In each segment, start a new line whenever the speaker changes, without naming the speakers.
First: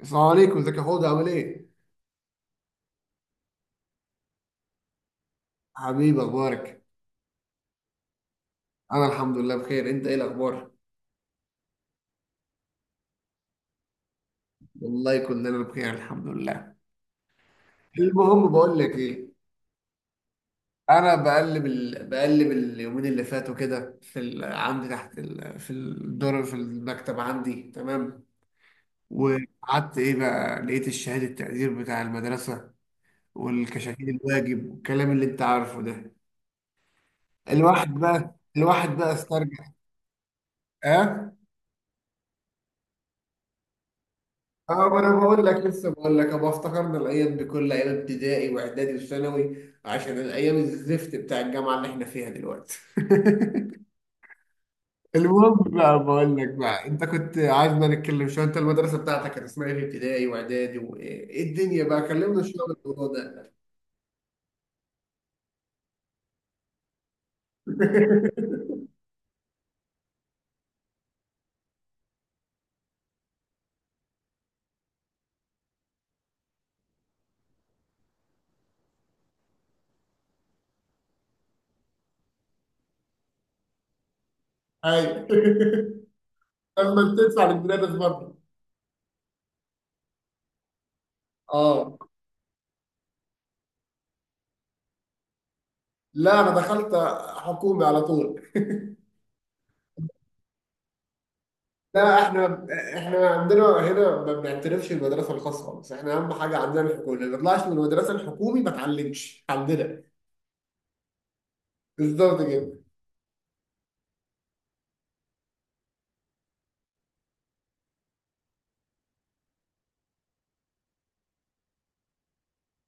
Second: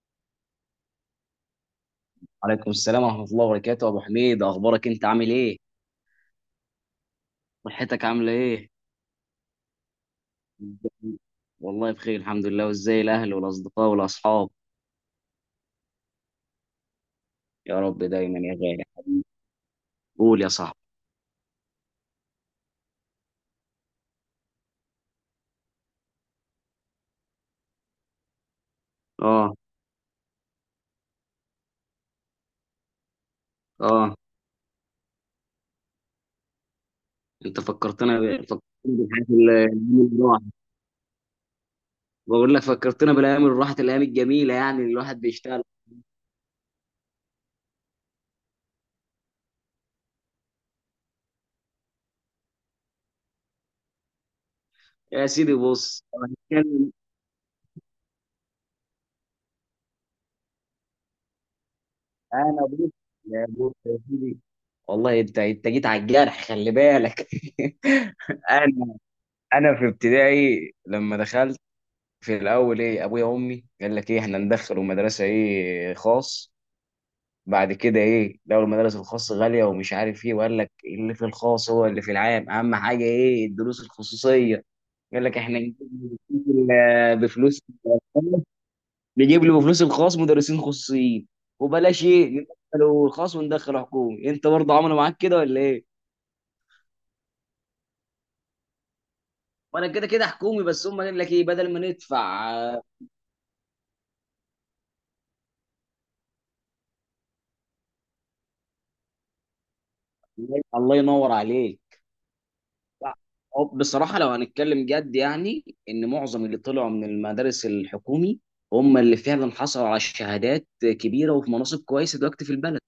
السلام عليكم، ازيك يا حوض؟ عامل ايه؟
عليكم السلام ورحمة الله وبركاته، أبو حميد. أخبارك؟ أنت عامل إيه؟
حبيبي اخبارك؟
صحتك عاملة إيه؟
انا الحمد لله بخير. انت ايه الاخبار؟
والله بخير الحمد لله. وإزاي الأهل والأصدقاء والأصحاب؟
والله كلنا بخير الحمد لله.
يا رب دايما
المهم
يا
بقول
غالي.
لك ايه،
قول يا صاحبي.
انا بقلب بقلب اليومين اللي فاتوا كده في عندي تحت في الدور في المكتب عندي، تمام.
آه.
وقعدت ايه بقى، لقيت الشهادة التقدير بتاع المدرسة، والكشاكيل
آه.
الواجب والكلام اللي انت عارفه ده.
أنت
الواحد بقى
فكرتنا
الواحد بقى
بالحاجات
استرجع.
الأيام اللي راحت.
اه.
بقول لك فكرتنا بالأيام اللي راحت، الأيام الجميلة، يعني
اه،
اللي
ما انا
الواحد
بقول لك،
بيشتغل.
لسه بقول لك ابقى افتكرنا الايام دي كلها، ايام ابتدائي واعدادي وثانوي، عشان الايام الزفت بتاع الجامعه اللي احنا فيها دلوقتي.
يا
المهم
سيدي
بقى،
بص أنا
بقول لك بقى،
هتكلم.
انت كنت عايزنا نتكلم شويه، انت المدرسه بتاعتك كانت اسمها ايه في ابتدائي واعدادي، وايه إيه الدنيا بقى، كلمنا شويه
أنا
عن
بص.
الموضوع
يا
ده.
بص يا سيدي، والله أنت جيت على الجرح، خلي بالك. انا انا في ابتدائي لما دخلت، في الاول ايه، ابويا وامي قال لك ايه، احنا ندخله مدرسه ايه، خاص. بعد كده ايه، لو المدارس الخاص غاليه ومش عارف ايه، وقال لك اللي في الخاص هو اللي في العام، اهم حاجه ايه، الدروس الخصوصيه. قال لك احنا نجيب
ايوه. لما بتدفع
بفلوس.
للمدرس برضه.
نجيب له بفلوس الخاص مدرسين خصوصيين.
اه.
وبلاش ايه ندخله الخاص، وندخله حكومي. انت برضه عملوا معاك كده ولا ايه؟
لا، انا دخلت حكومي على طول.
وانا كده كده حكومي، بس هم قال لك ايه بدل ما
لا
ندفع.
احنا احنا عندنا هنا ما بنعترفش بالمدرسه الخاصه خالص، احنا اهم حاجه عندنا الحكومه، اللي ما طلعش من المدرسه الحكومي ما اتعلمش عندنا.
الله ينور عليك.
بالظبط كده.
هو بصراحة لو هنتكلم جد، يعني إن معظم اللي طلعوا من المدارس الحكومي هم اللي فعلا حصلوا على شهادات كبيرة وفي مناصب كويسة دلوقتي في البلد.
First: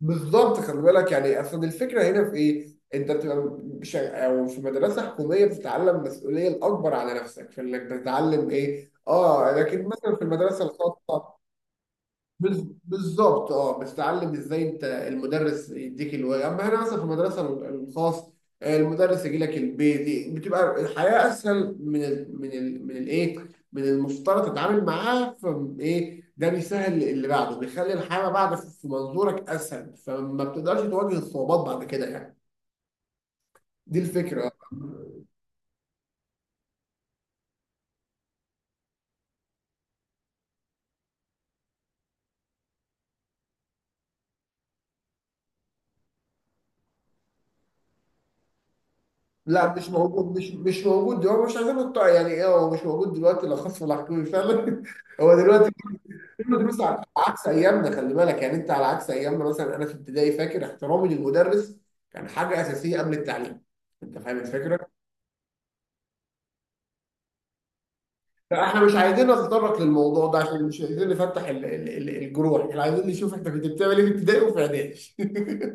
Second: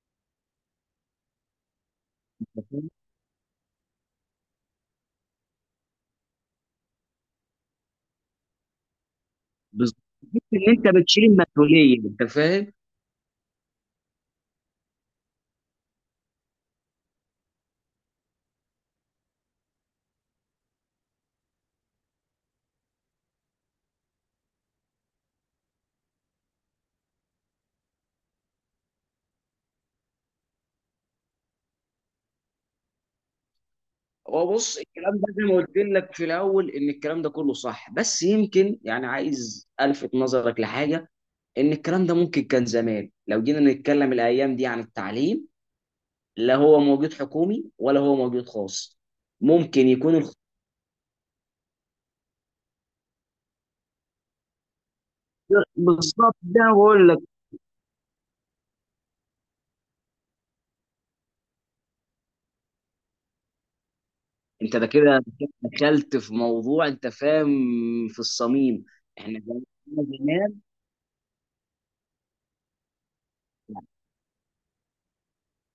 بالظبط، خلي بالك يعني اصل الفكره هنا في
أنت
ايه،
فاهم؟
انت بتبقى او في مدرسه حكوميه بتتعلم مسؤوليه الاكبر على نفسك، في انك بتتعلم ايه، اه، لكن
بالظبط.
مثلا في
تحس إن
المدرسه
أنت بتشيل
الخاصه،
المسؤولية. أنت فاهم؟
بالظبط، اه، بتتعلم ازاي، انت المدرس يديك الواجب، اما هنا مثلا في المدرسه الخاص آه، المدرس يجي لك البيت، بتبقى الحياه اسهل من ال من ال من الايه من المفترض تتعامل معاه، فايه ده بيسهل اللي بعده، بيخلي الحياه ما بعد في منظورك اسهل، فما بتقدرش تواجه الصعوبات بعد كده يعني. دي الفكره
هو بص، الكلام
آه.
ده زي ما قلت لك في الأول إن الكلام ده كله صح، بس يمكن يعني عايز ألفت نظرك لحاجة. إن الكلام ده ممكن كان زمان، لو جينا نتكلم الأيام دي عن التعليم، لا هو موجود حكومي ولا هو موجود خاص.
لا مش
ممكن يكون.
موجود مش مش موجود دلوقتي، مش عايزين نقطع يعني، ايه هو مش موجود دلوقتي لا خاص ولا حكومي فعلا. هو دلوقتي
بالظبط، ده أنا
المدرسة على
بقول لك.
عكس ايامنا، خلي بالك يعني، انت على عكس ايامنا مثلا، انا في ابتدائي فاكر احترامي للمدرس كان حاجه اساسيه قبل التعليم. انت فاهم
انت ده
الفكره؟
كده دخلت في موضوع، انت فاهم، في
لا احنا
الصميم.
مش عايزين
احنا زمان
نتطرق للموضوع ده،
زمان-
عشان مش عايزين نفتح الجروح، احنا عايزين نشوف انت كنت بتعمل ايه في ابتدائي وفي اعدادي.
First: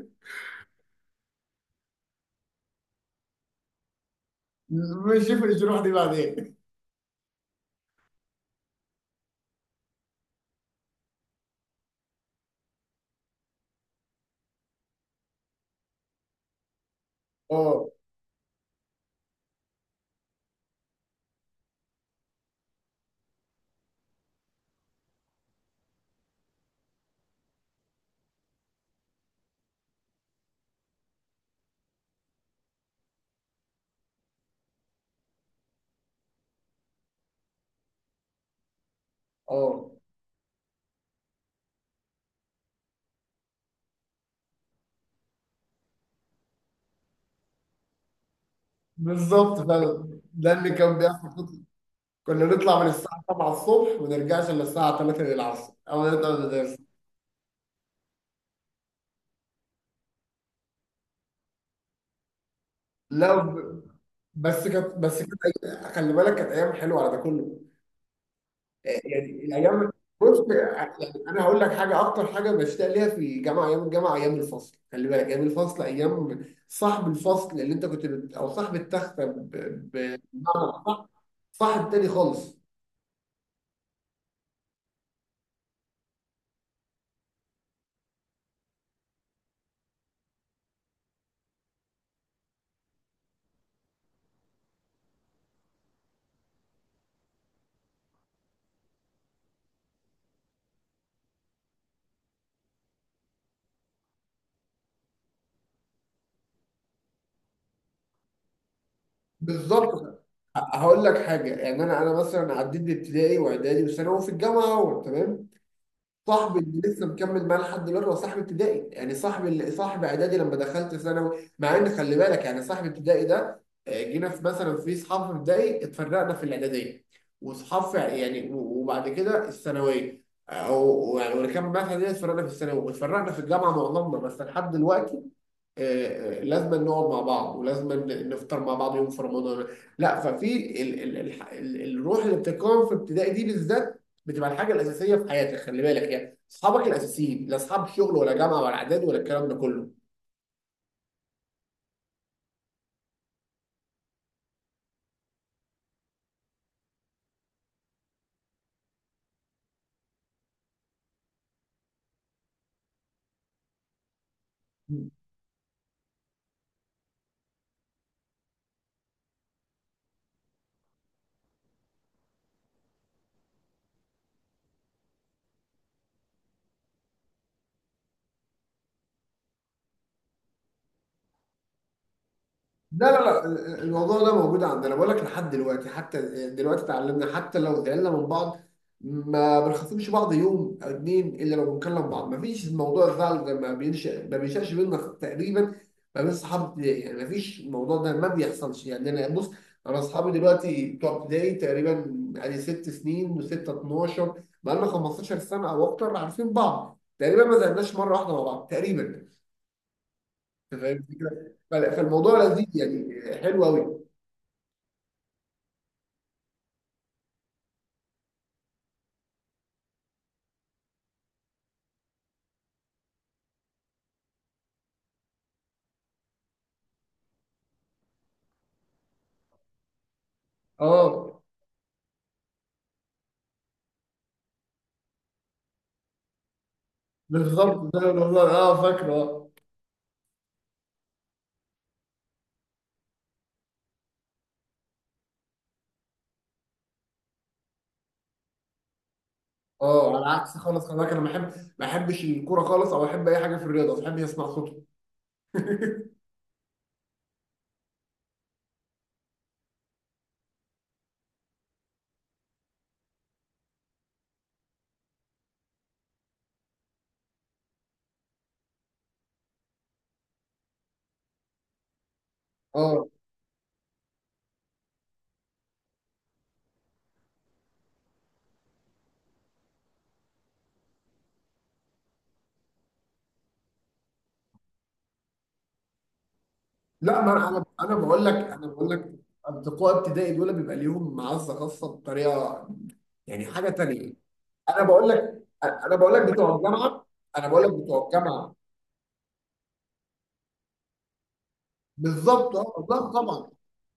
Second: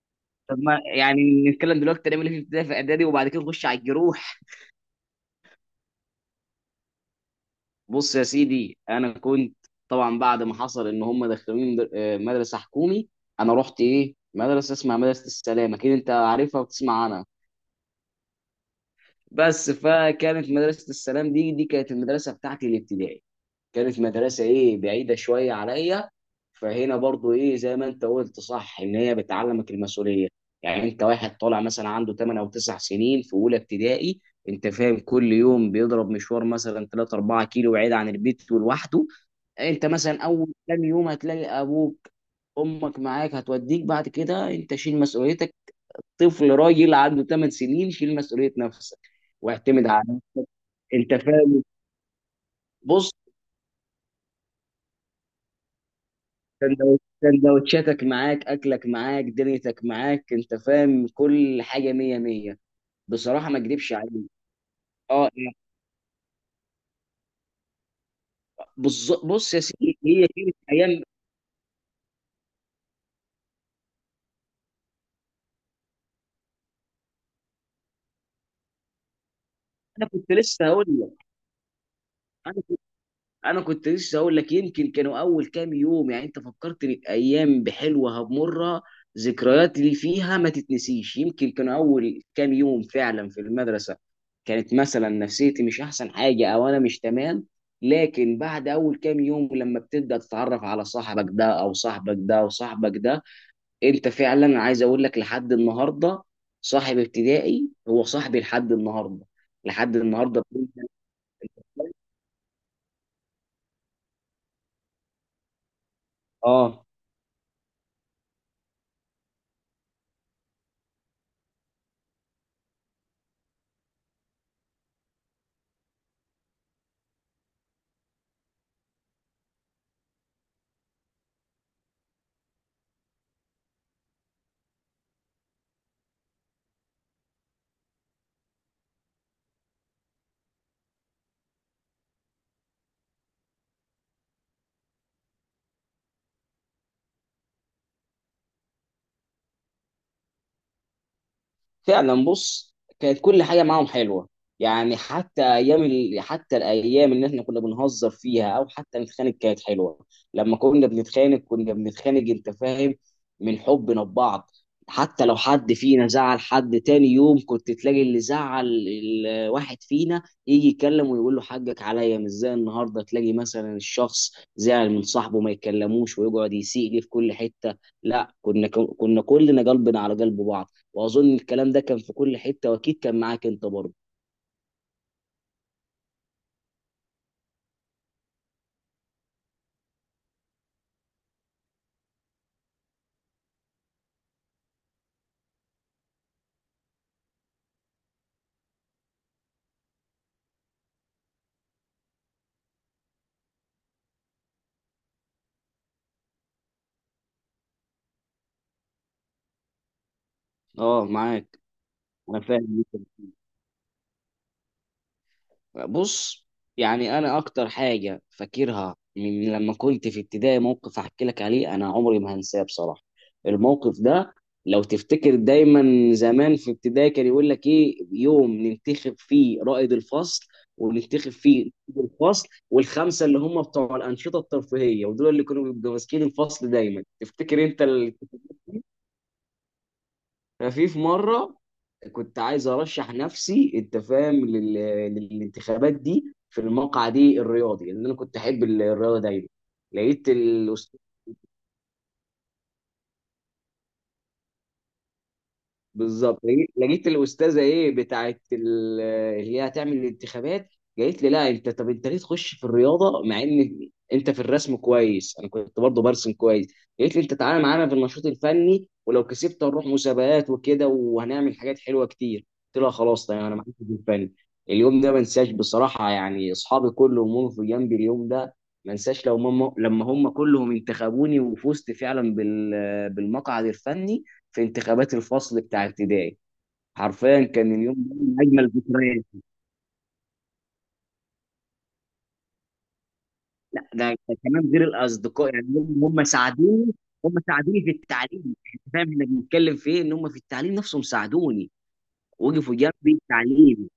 طب ما يعني نتكلم دلوقتي، نعمل ايه في ابتدائي، في اعدادي، وبعد كده نخش على الجروح.
نشوف الجروح دي بعدين.
بص يا سيدي انا كنت. طبعا بعد ما حصل ان هم دخلوني مدرسه حكومي. انا رحت ايه، مدرسه اسمها مدرسه السلام، اكيد انت عارفها وبتسمع عنها.
اه.
بس فكانت مدرسه السلام دي، كانت المدرسه بتاعتي الابتدائي. كانت مدرسة ايه بعيدة شوية عليا. فهنا برضو ايه زي ما انت قلت صح، ان هي بتعلمك المسؤولية. يعني انت واحد طالع مثلا عنده 8 او 9 سنين في اولى ابتدائي، انت فاهم، كل يوم بيضرب مشوار مثلا 3 4 كيلو بعيد عن البيت ولوحده. انت
اه،
مثلا اول كام يوم هتلاقي ابوك امك معاك هتوديك، بعد كده انت شيل مسؤوليتك. طفل راجل عنده 8 سنين، شيل مسؤولية نفسك
بالظبط
واعتمد على
فعلا
نفسك.
ده اللي كان
انت
بيحصل.
فاهم؟
كنا نطلع من
بص،
الساعه 7 الصبح وما نرجعش الا الساعه 3 العصر، او نطلع من المدرسة.
سندوتشاتك معاك، اكلك معاك، دنيتك معاك. انت فاهم، كل حاجه مية مية.
لا
بصراحه ما
ب-
اكدبش عليك.
بس كانت بس
اه.
كانت خلي بالك كانت ايام حلوه على ده كله
بص
يعني.
بص يا
الايام،
سيدي، هي
بص
كانت
يعني
ايام.
انا هقول لك حاجه، اكتر حاجه بشتاق ليها في جامعه، ايام الجامعه، ايام الفصل خلي بالك، ايام الفصل، ايام صاحب الفصل اللي انت كنت او صاحب التخته
انا
ب...
كنت لسه هقول
صاحب تاني خالص.
لك. انا كنت لسه اقول لك. يمكن كانوا اول كام يوم، يعني انت فكرتني بايام بحلوه هبمرها، ذكريات اللي فيها ما تتنسيش. يمكن كانوا اول كام يوم فعلا في المدرسه كانت مثلا نفسيتي مش احسن حاجه، او انا مش تمام. لكن بعد اول كام يوم، لما بتبدا تتعرف على صاحبك ده او صاحبك ده او صاحبك ده، انت فعلا عايز اقول لك لحد النهارده، صاحب ابتدائي هو صاحبي لحد النهارده،
بالظبط.
لحد النهارده.
هقول لك حاجه يعني، انا مثلا عديت بابتدائي واعدادي وثانوي، وفي الجامعه اهو تمام، صاحبي اللي
اه،
لسه مكمل معاه لحد دلوقتي هو صاحب ابتدائي، يعني صاحب اللي صاحب اعدادي لما دخلت ثانوي، مع ان خلي بالك يعني صاحب ابتدائي ده آه، جينا في مثلا في اصحاب في ابتدائي، اتفرقنا في الاعداديه، واصحاب في يعني وبعد كده الثانويه، او يعني واللي كان معايا في الاعداديه اتفرقنا في الثانوي، واتفرقنا في الجامعه معظمنا، بس لحد دلوقتي آه، لازم نقعد مع بعض، ولازم نفطر مع بعض يوم في رمضان. لا ففي ال ال ال ال الروح اللي بتتكون في ابتدائي دي بالذات بتبقى الحاجه الاساسيه في حياتك، خلي بالك يعني اصحابك الاساسيين، لا اصحاب شغل ولا جامعه ولا اعداد ولا الكلام ده كله.
فعلا. بص، كانت كل حاجه معاهم حلوه، يعني حتى الايام اللي احنا كنا بنهزر فيها او حتى نتخانق، كانت حلوه. لما كنا بنتخانق، كنا بنتخانق، انت فاهم، من حبنا ببعض. حتى لو حد فينا زعل حد، تاني يوم كنت تلاقي اللي زعل الواحد فينا يجي يتكلم ويقول له حقك عليا. مش زي النهارده تلاقي مثلا الشخص زعل من صاحبه ما يتكلموش ويقعد يسيء ليه في كل حته. لا، كنا كلنا قلبنا على قلب بعض. واظن الكلام ده كان في كل حته واكيد
لا لا
كان معاك انت
لا
برضه.
الموضوع ده موجود عندنا، بقول لك لحد دلوقتي حتى دلوقتي اتعلمنا، حتى لو زعلنا من بعض ما بنخاصمش بعض يوم او اتنين الا لو بنكلم بعض، ما فيش موضوع الزعل ده، ما بينشأش بينا تقريبا، ما بين صحاب ابتدائي يعني، ما فيش الموضوع ده ما بيحصلش يعني. انا بص، انا اصحابي دلوقتي بتوع ابتدائي تقريبا يعني ست سنين وستة، 12 بقى لنا، 15 سنة او اكتر عارفين بعض تقريبا، ما زعلناش مرة واحدة مع بعض تقريبا. أنت فاهم
اه معاك،
الفكرة؟
انا
فالموضوع لذيذ
فاهم.
يعني حلو قوي.
بص، يعني انا اكتر حاجه فاكرها من لما كنت في ابتدائي، موقف هحكي لك عليه انا عمري ما هنساه بصراحه. الموقف ده، لو تفتكر دايما، زمان في ابتدائي كان يقول لك ايه يوم ننتخب فيه رائد الفصل، وننتخب
اه.
فيه نائب الفصل، والخمسه اللي هم بتوع الانشطه الترفيهيه، ودول اللي كانوا بيبقوا ماسكين الفصل دايما، تفتكر انت؟
بالظبط، ده والله اه فاكره.
في مره كنت عايز ارشح نفسي، انت فاهم، للانتخابات دي، في المقعد دي الرياضي، لان انا كنت احب الرياضه دايما.
اه، على
لقيت.
عكس خالص خلي بالك، انا ما بحب، ما بحبش الكوره خالص، او احب اي حاجه في الرياضه، ما بحبش اسمع صوته.
بالظبط، لقيت الاستاذه ايه بتاعت اللي هي هتعمل الانتخابات، قالت لي لا انت، طب انت ليه تخش في الرياضه، مع ان انت في الرسم كويس، انا كنت برضه برسم كويس. قالت لي انت تعالى معانا في النشاط الفني، ولو كسبت هنروح مسابقات وكده، وهنعمل حاجات حلوه كتير. قلت لها
اه.
خلاص تمام، انا معاك في الفن. اليوم ده ما انساش بصراحه، يعني اصحابي كلهم وقفوا في جنبي اليوم ده. ما انساش لو ماما لما هم كلهم انتخبوني وفزت فعلا بالمقعد الفني في انتخابات الفصل بتاع ابتدائي.
لا ما
حرفيا
انا انا
كان
أنا
اليوم ده
بقول لك،
من اجمل
انا بقول لك
الذكريات.
اصدقاء ابتدائي دول بيبقى ليهم معزه خاصه بطريقه، يعني حاجه
لا،
تانيه.
ده كمان
انا
غير
بقول لك،
الاصدقاء. يعني
انا
هم
بقول
هم
لك بتوع
ساعدوني.
الجامعه.
هم
انا بقول لك
ساعدوني في
بتوع الجامعه.
التعليم، يعني أنت فاهم احنا بنتكلم في ايه، ان هم في التعليم نفسهم ساعدوني.
بالظبط
وقفوا
اه، لا
جنبي
طبعا.
التعليم.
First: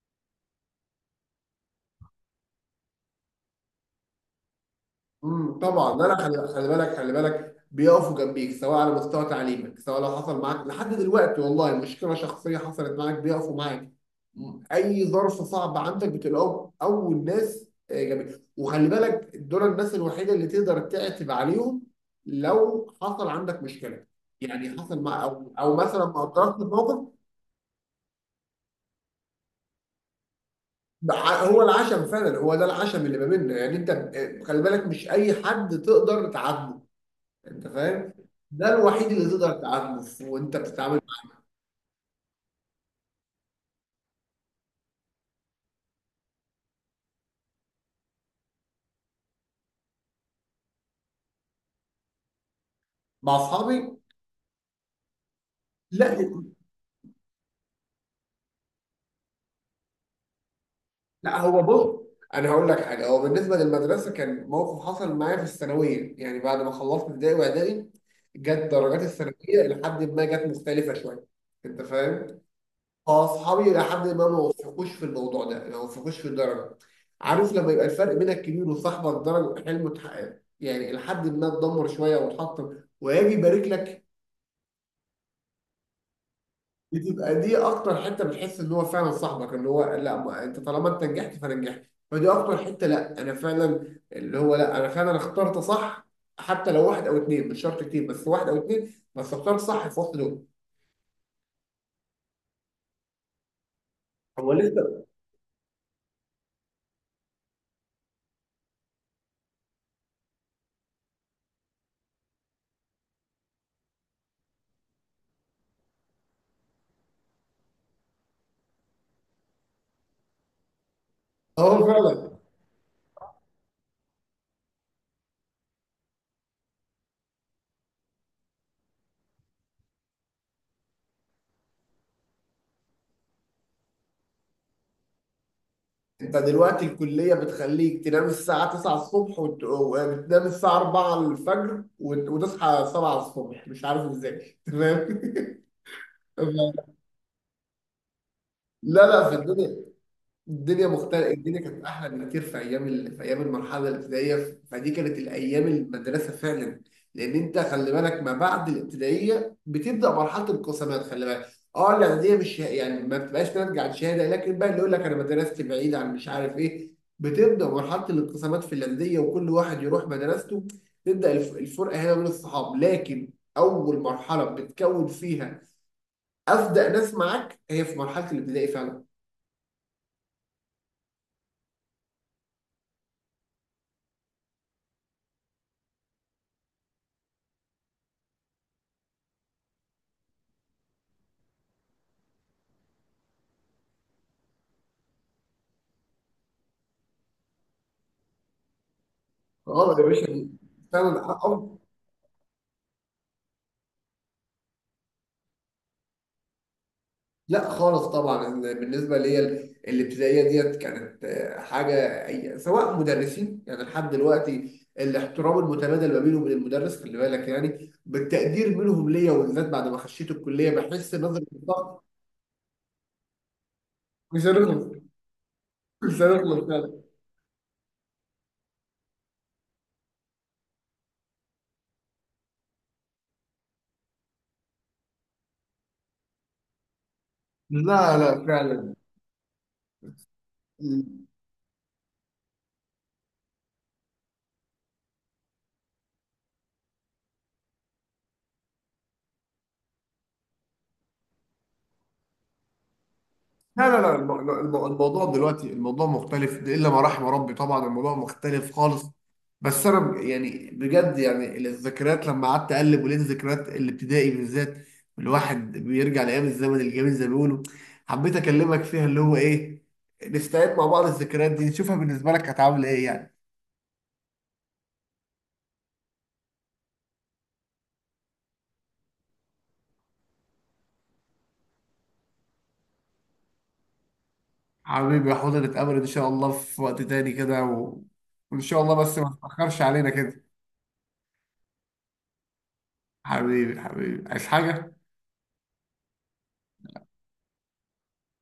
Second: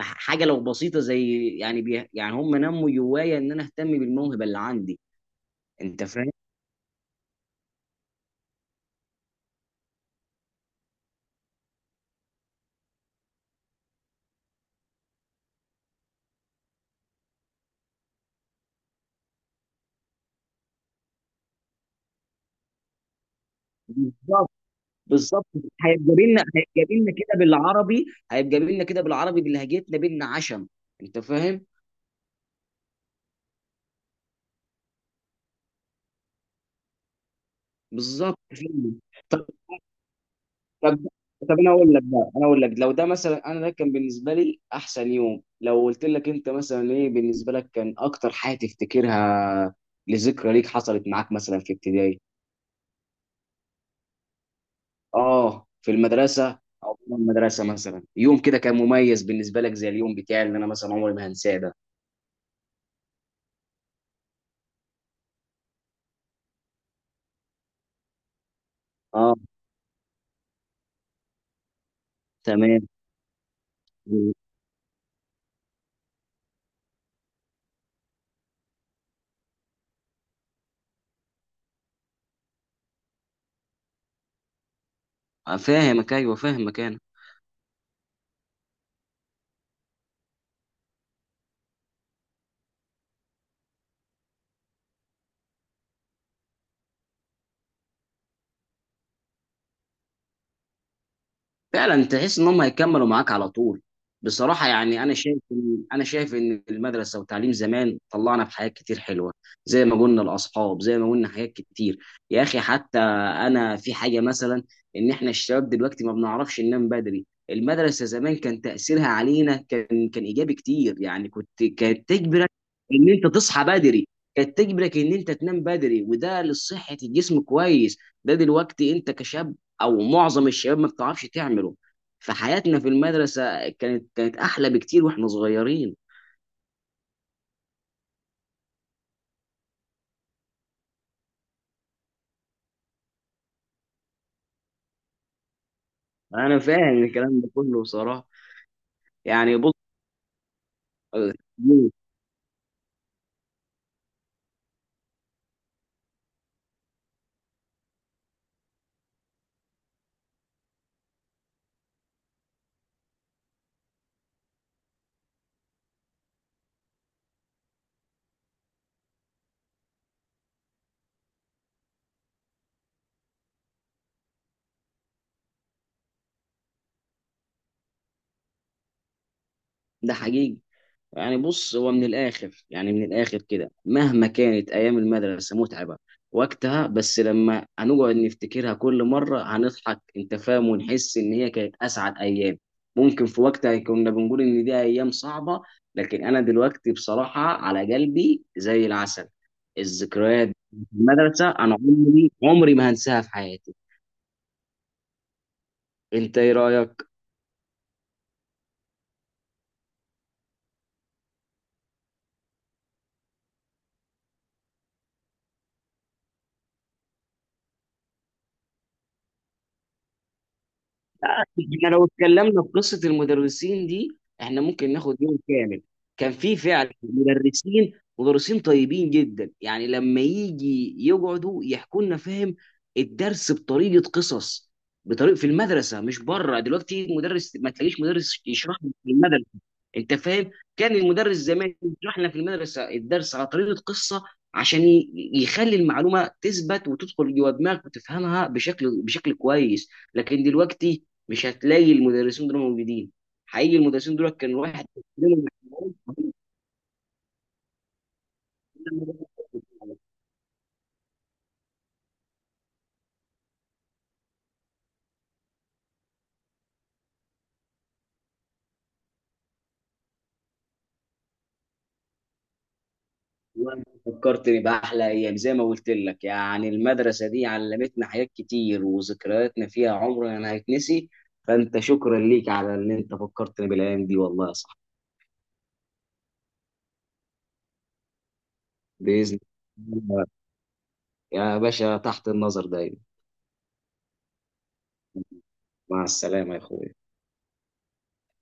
حاجه لو بسيطه زي يعني بي يعني، هم نموا جوايا ان انا اهتم بالموهبه اللي عندي،
طبعا
انت
ده انا
فاهم.
خلي بالك بيقفوا جنبيك، سواء على مستوى تعليمك، سواء لو حصل معاك لحد دلوقتي والله مشكله شخصيه حصلت معاك بيقفوا معاك. اي ظرف صعب عندك بتلاقوهم اول ناس آه، جنبيك، وخلي بالك دول الناس الوحيده اللي تقدر تعتب عليهم لو حصل عندك مشكله،
بالظبط.
يعني حصل مع
بالظبط.
او مثلا
هيبقى
ما
بينا،
اقترفت
هيبقى
موقف.
بينا كده بالعربي، هيبقى بينا كده بالعربي، بلهجتنا بينا عشم. انت
هو
فاهم.
العشم فعلا هو ده العشم اللي ما بيننا يعني، انت آه، خلي بالك مش اي حد تقدر تعاتبه. انت فاهم،
بالظبط
ده الوحيد اللي
فعلا.
تقدر تعامله وانت
طب
بتتعامل
طب انا اقول لك بقى، انا اقول لك، لو ده مثلا، انا ده كان بالنسبه لي احسن يوم، لو قلت لك انت مثلا ايه بالنسبه لك كان اكتر حاجه تفتكرها، لذكرى ليك حصلت معاك مثلا في ابتدائي.
مع اصحابي.
اه في
لا
المدرسه، او في المدرسه مثلا يوم كده كان مميز بالنسبه لك، زي اليوم بتاعي اللي انا مثلا عمري ما
لا
هنساه
هو
ده.
بص، انا هقول لك حاجه، هو بالنسبه للمدرسه كان موقف حصل معايا في الثانويه، يعني بعد ما خلصت ابتدائي واعدادي جت درجات
اه.
الثانويه، لحد ما جت مختلفه شويه. انت فاهم؟
تمام.
فاصحابي لحد ما ما وفقوش في الموضوع ده، ما وفقوش في الدرجه. عارف لما يبقى الفرق بينك كبير، وصاحبك درجه حلمه اتحقق، يعني لحد ما اتدمر شويه واتحطم، ويجي يبارك لك،
فاهمك، ايوه فاهمك انا.
بتبقى دي اكتر حته بتحس ان هو فعلا صاحبك، اللي هو لا ما انت طالما انت نجحت فانا نجحت. فدي اكتر حته، لا انا فعلا، اللي هو لا انا فعلا اخترت صح، حتى لو واحد او اتنين مش شرط كتير، بس واحد او اتنين بس اخترت صح في وسط دول.
فعلا تحس ان هم هيكملوا معاك على طول.
هو
بصراحه يعني
لسه.
انا انا شايف ان المدرسه وتعليم زمان طلعنا بحاجات كتير حلوه، زي ما قلنا الاصحاب، زي ما قلنا حاجات كتير. يا اخي، حتى انا في حاجه مثلا، ان احنا الشباب دلوقتي ما بنعرفش ننام بدري. المدرسه زمان كان تاثيرها علينا كان، ايجابي كتير، يعني كنت،
هو
كانت
فعلا.
تجبرك ان انت تصحى بدري، كانت تجبرك ان انت تنام بدري، وده لصحه الجسم كويس. ده دلوقتي انت كشاب، او معظم الشباب، ما بتعرفش تعمله. فحياتنا في المدرسه كانت احلى بكتير واحنا صغيرين.
انت دلوقتي الكليه بتخليك تنام الساعه 9 الصبح وتنام الساعه 4 الفجر وتصحى 7 الصبح مش عارف ازاي.
انا
تمام.
فاهم الكلام ده كله صراحه.
لا في
يعني بص.
الدنيا، الدنيا مختلفة، الدنيا كانت أحلى بكتير في في أيام المرحلة الابتدائية، فدي كانت الأيام المدرسة فعلا. لأن أنت خلي بالك ما بعد الابتدائية بتبدأ مرحلة القسمات، خلي بالك أه الإعدادية، مش يعني ما بتبقاش ناتجة عن شهادة، لكن بقى اللي يقول لك أنا مدرستي بعيدة عن مش عارف إيه، بتبدأ مرحلة الانقسامات في الإعدادية، وكل واحد يروح مدرسته، تبدأ الفرقة هنا من الصحاب، لكن أول مرحلة بتكون فيها أصدق ناس معاك هي في مرحلة الابتدائي فعلا.
ده حقيقي. يعني بص، هو من الآخر، يعني من الآخر كده، مهما كانت أيام المدرسة متعبة وقتها، بس لما هنقعد نفتكرها كل مرة هنضحك، أنت فاهم، ونحس إن هي كانت أسعد أيام. ممكن في وقتها كنا بنقول إن دي أيام صعبة، لكن أنا دلوقتي بصراحة على قلبي زي العسل.
اه يا
الذكريات
باشا.
في
فعلا
المدرسة أنا
أو.
عمري ما هنساها في حياتي. أنت إيه رأيك؟
لا خالص طبعا، إن بالنسبه ليا الابتدائيه ديت كانت آه، حاجه سواء مدرسين، يعني لحد دلوقتي الاحترام المتبادل ما بيني وبين المدرس خلي بالك يعني، بالتقدير منهم ليا، وبالذات بعد ما خشيت الكليه بحس نظره
احنا
الضغط.
لو اتكلمنا في قصة المدرسين دي،
مش
احنا ممكن
هنخلص.
ناخد يوم كامل.
مش
كان في
هنخلص
فعلا
فعلا.
مدرسين، طيبين جدا، يعني لما يجي يقعدوا يحكوا لنا، فاهم، الدرس بطريقة قصص، بطريقة في المدرسة، مش بره. دلوقتي مدرس، ما تلاقيش
لا
مدرس
لا
يشرح لك
فعلا.
في المدرسة. انت فاهم. كان المدرس زمان يشرح لنا في المدرسة الدرس على طريقة قصة، عشان يخلي المعلومة تثبت وتدخل جوه دماغك وتفهمها بشكل كويس. لكن دلوقتي مش هتلاقي المدرسين دول موجودين. حقيقي
لا
المدرسين دول كانوا واحد.
الموضوع دلوقتي الموضوع مختلف، ده الا ما رحم ربي طبعا، الموضوع مختلف خالص. بس انا يعني بجد يعني، الذكريات لما قعدت اقلب ولقيت ذكريات الابتدائي بالذات، الواحد بيرجع لايام الزمن الجميل زي ما بيقولوا، حبيت اكلمك فيها، اللي هو ايه، نستعيد مع بعض الذكريات دي، نشوفها بالنسبه لك كانت عامله ايه يعني.
والله فكرتني بأحلى أيام، زي ما قلت لك. يعني المدرسة دي علمتنا حاجات كتير وذكرياتنا فيها عمرنا ما هيتنسي. فأنت شكرا ليك على إن أنت فكرتني بالأيام دي، والله يا صاحبي.
حبيبي يا حوض، نتقابل ان شاء الله في وقت تاني كده وان شاء الله بس ما
بإذن
تتاخرش علينا
الله
كده.
يا باشا، تحت النظر دايما.
حبيبي، حبيبي، عايز حاجه؟
مع السلامة يا أخوي.